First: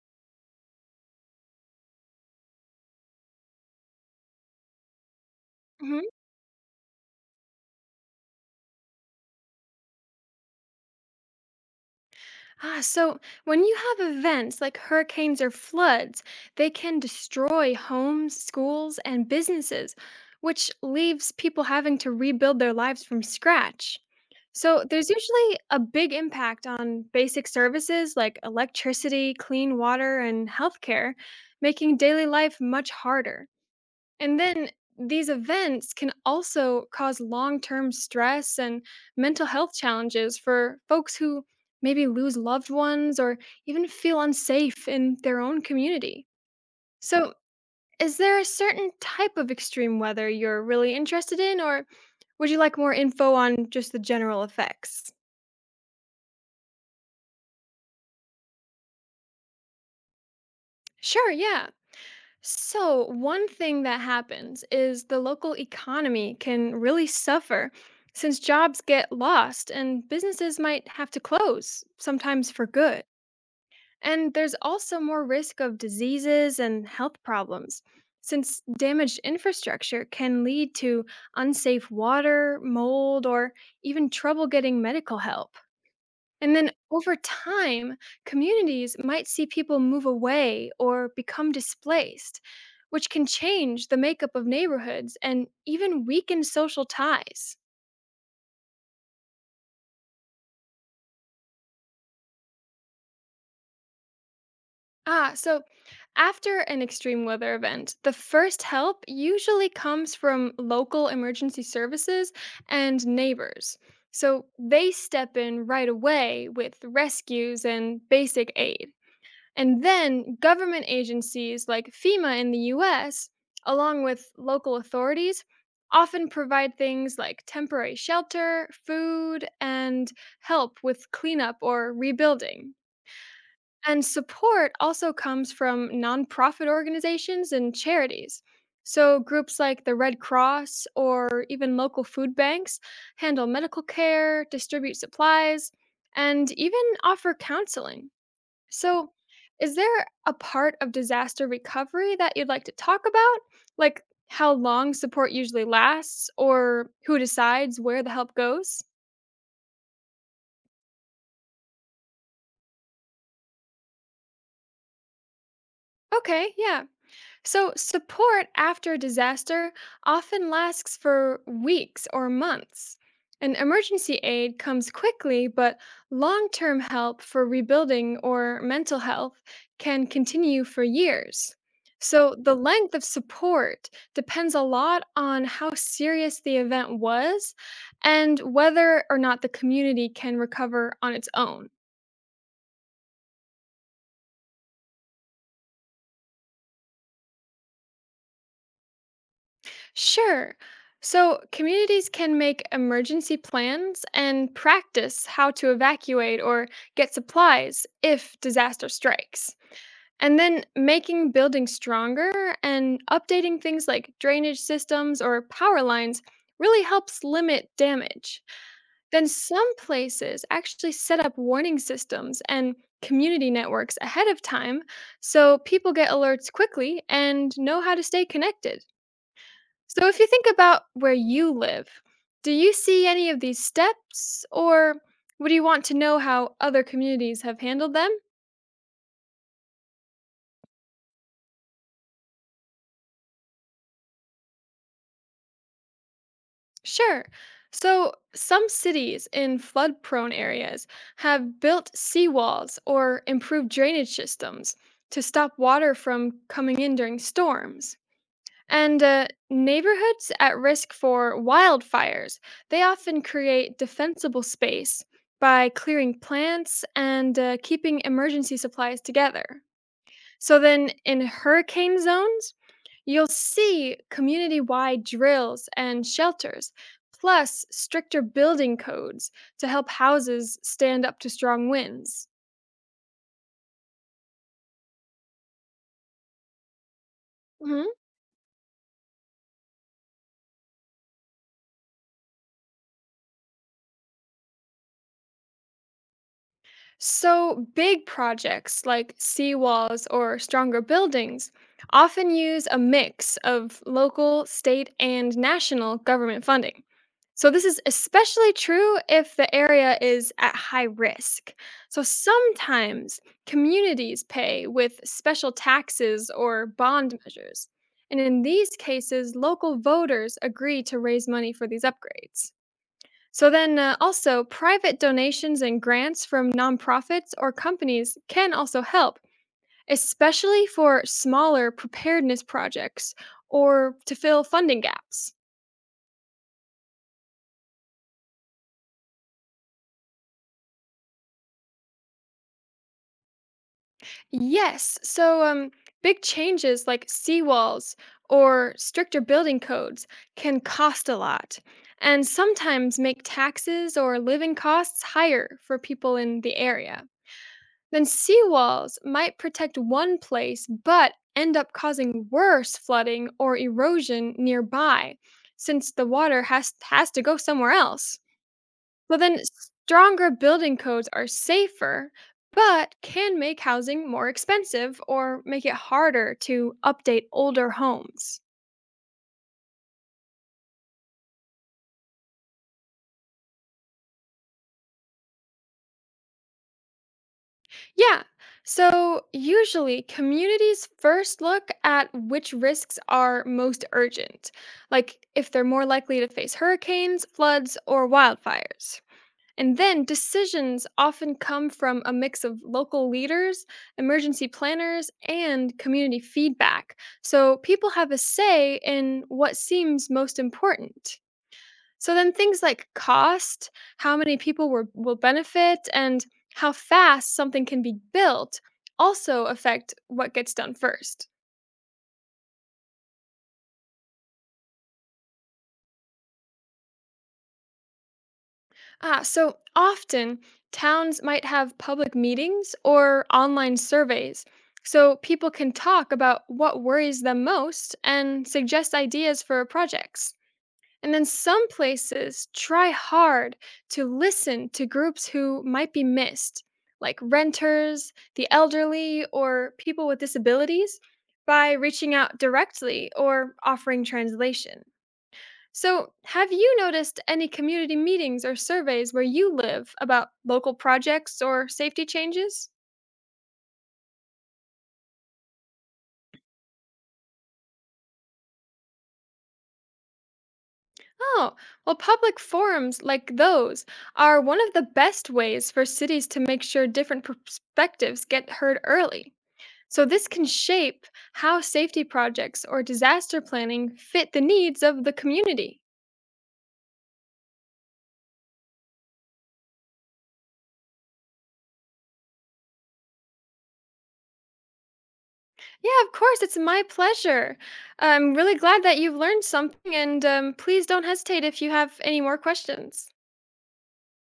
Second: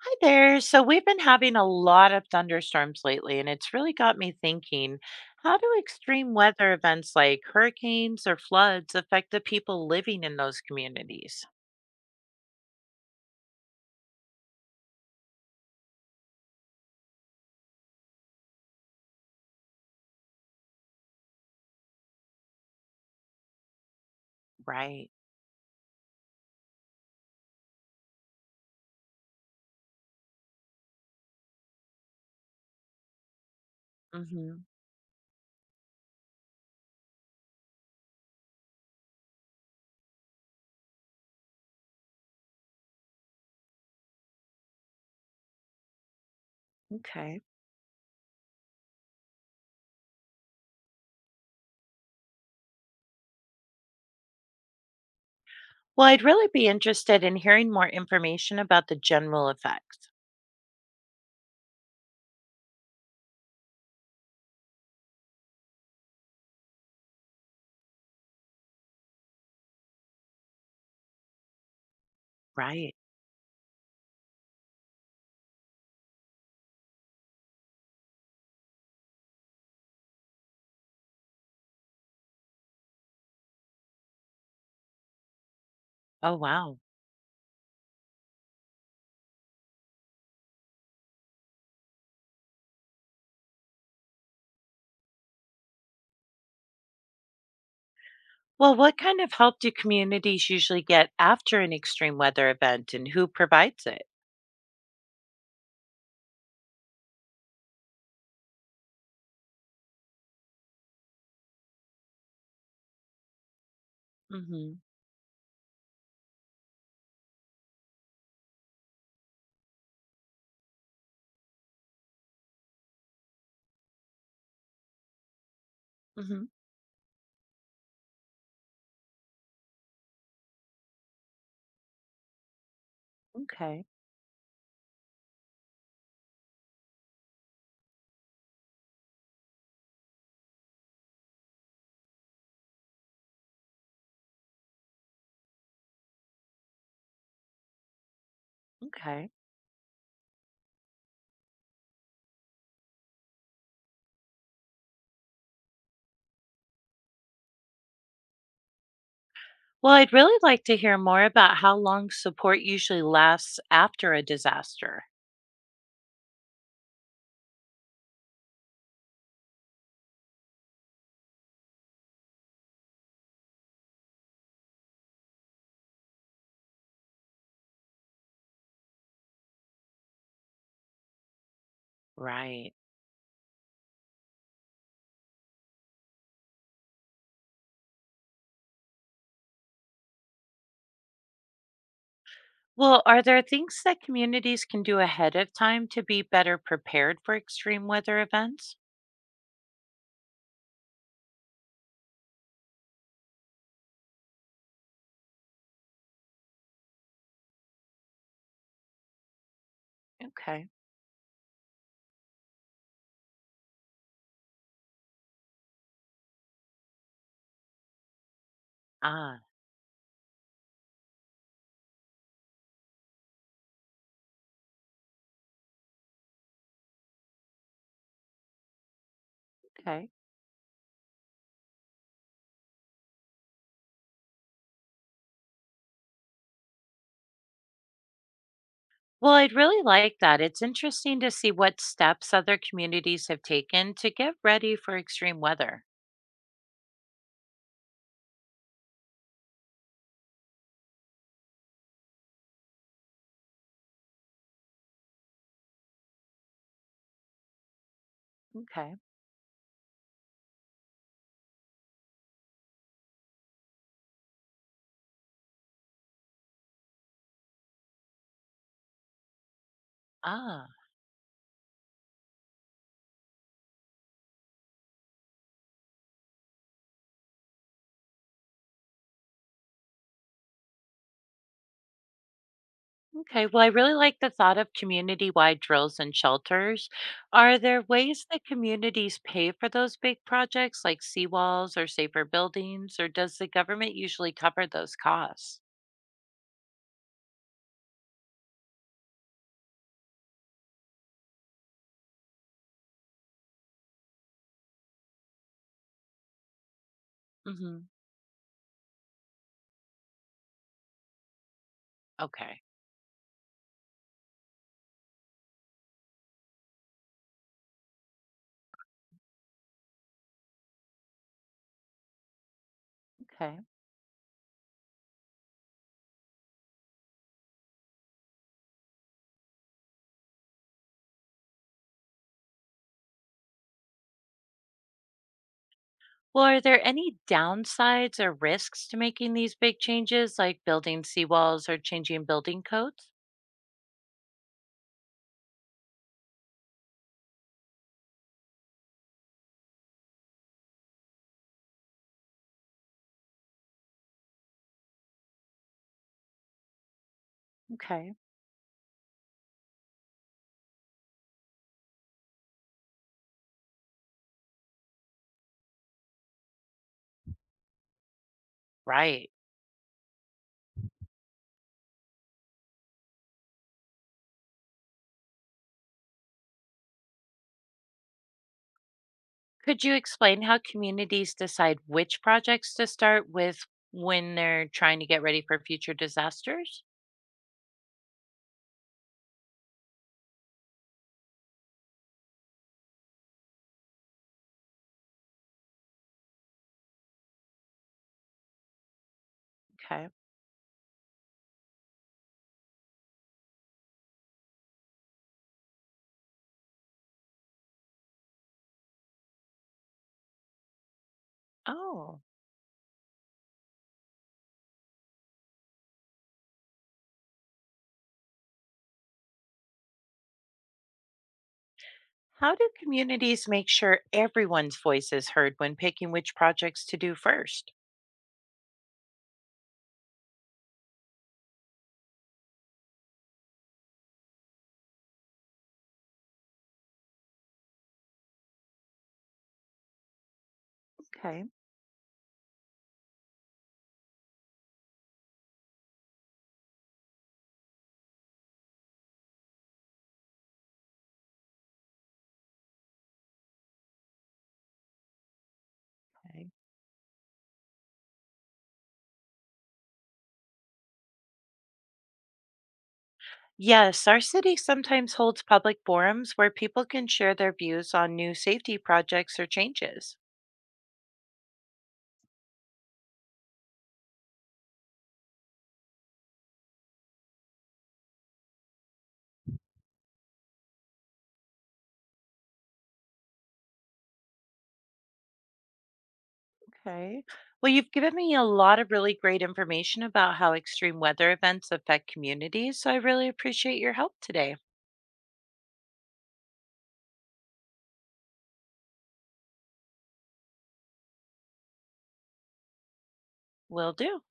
Hi there. So we've been having a lot of thunderstorms lately, and it's really got me thinking, how do Mhm. extreme weather events like hurricanes or floods affect the people living in those communities? So when you have events like hurricanes or floods, they can destroy homes, schools, and businesses, which leaves people having to rebuild their lives from scratch. So Right. there's usually a big impact on basic services like electricity, clean water, and healthcare, making daily life much harder. And Hmm. then these events can also cause long term stress and mental health challenges for folks who maybe lose loved ones or even feel unsafe in their own community. So, Okay. is there a certain type of extreme weather you're really interested in, or would you like more info on just the general effects? Well, I'd really be interested in hearing more information about the general effects. Sure, yeah. So, one thing that happens is the local economy can really suffer since jobs get lost and businesses might have to close, sometimes for Right. good. And there's also more risk of diseases and health problems since damaged infrastructure can lead to unsafe water, mold, or even trouble getting medical help. Oh, And then wow. over time, communities might see people move away or become displaced, which can change the makeup of neighborhoods and even weaken social ties. Well, what kind of help do communities usually get after an extreme weather event, and who provides it? So after an extreme weather event, the first help usually comes from local emergency services and neighbors. So Hmm. they step in right away with rescues and basic aid. And then government agencies like FEMA in the US, along with local authorities, often Hmm. provide things like temporary shelter, food, and help with cleanup or rebuilding. Okay. And support also comes from nonprofit organizations and charities. So, groups like the Red Cross or even local food banks handle medical care, distribute supplies, and even offer counseling. So, Okay. is there a part of disaster recovery that you'd like to talk about? Like how long support usually lasts or who decides where the help goes? Well, I'd really like to hear more about how long support usually lasts after a disaster. Okay, yeah. So, support after a disaster often lasts for weeks or months. And emergency aid comes quickly, but long term help for rebuilding or mental health can continue for years. So, the Right. length of support depends a lot on how serious the event was and whether or not the community can recover on its own. Well, are there things that communities can do ahead of time to be better prepared for extreme weather events? Sure. So, communities can make emergency plans and practice how to evacuate or get supplies if disaster strikes. And then Okay. making buildings stronger and updating things like drainage systems or power lines really helps limit damage. Then, Ah, some places actually set up warning systems and community networks ahead of time so people get alerts quickly and know how to stay connected. okay. So, if you think about where you live, do you see any of these steps or would you want to know how other communities have handled them? Well, I'd really like that. It's interesting to see what steps other communities have taken to get ready for extreme weather. Sure. So, some cities in flood prone areas have built seawalls or improved drainage systems to stop water from coming in during storms. Okay. And neighborhoods at risk for wildfires, they often create defensible space by clearing plants and keeping emergency supplies together. So Ah. then in hurricane zones, you'll see community wide drills and shelters, plus stricter building codes to help houses stand up to strong winds. Okay, well, I really like the thought of community wide drills and shelters. Are there Mhm. ways that communities pay for those big projects like seawalls or safer buildings, or does the government usually cover those costs? So, big projects like seawalls or stronger buildings often use a mix of local, state, and national government funding. So, this Hmm. is especially true if the area is at high risk. So, Okay, sometimes communities pay with special taxes or bond measures. And in these cases, local voters agree to raise money for these upgrades. So okay. then also private donations and grants from nonprofits or companies can also help, especially for smaller preparedness projects or to fill funding gaps. Well, are there any downsides or risks to making these big changes like building seawalls or changing building codes? Yes, so big changes like seawalls or stricter building codes can cost a lot and sometimes make taxes or living costs higher for people in the area. Then Okay, seawalls might protect one place but end up causing worse flooding or erosion nearby since the water has to go somewhere else. So right. then stronger building codes are safer but can make housing more expensive or make it harder to update older homes. Could you explain how communities decide which projects to start with when they're trying to get ready for future disasters? Yeah. So, usually, communities first look at which risks are most urgent, like if they're more likely to face hurricanes, floods, or wildfires. And then Okay. decisions often come from a mix of local leaders, emergency planners, and community feedback. So people have a say in what seems most important. So Oh, then things like cost, how many will benefit, and how fast something can be built also affect what gets done first. how do communities make sure everyone's voice is heard when picking which projects to do first? So often towns might have public meetings or online surveys so people can talk about what worries them most and suggest ideas for projects. And then Okay. some places try hard to listen to groups who might be missed, like renters, the elderly, or people with disabilities, by reaching out directly or offering translation. So, Okay. have you noticed any community meetings or surveys where you live about local projects or safety changes? Yes, our city sometimes holds public forums where people can share their views on new safety projects or changes. Oh, well, public forums like those are one of the best ways for cities to make sure different perspectives get heard early. So, this can shape how safety projects or disaster planning fit the needs of the community. Okay. Well, you've given me a lot of really great information about how extreme weather events affect communities, so I really appreciate your help today. Yeah, of course, it's my pleasure. I'm really glad that you've learned something, and please don't hesitate if you have any more questions. Will do.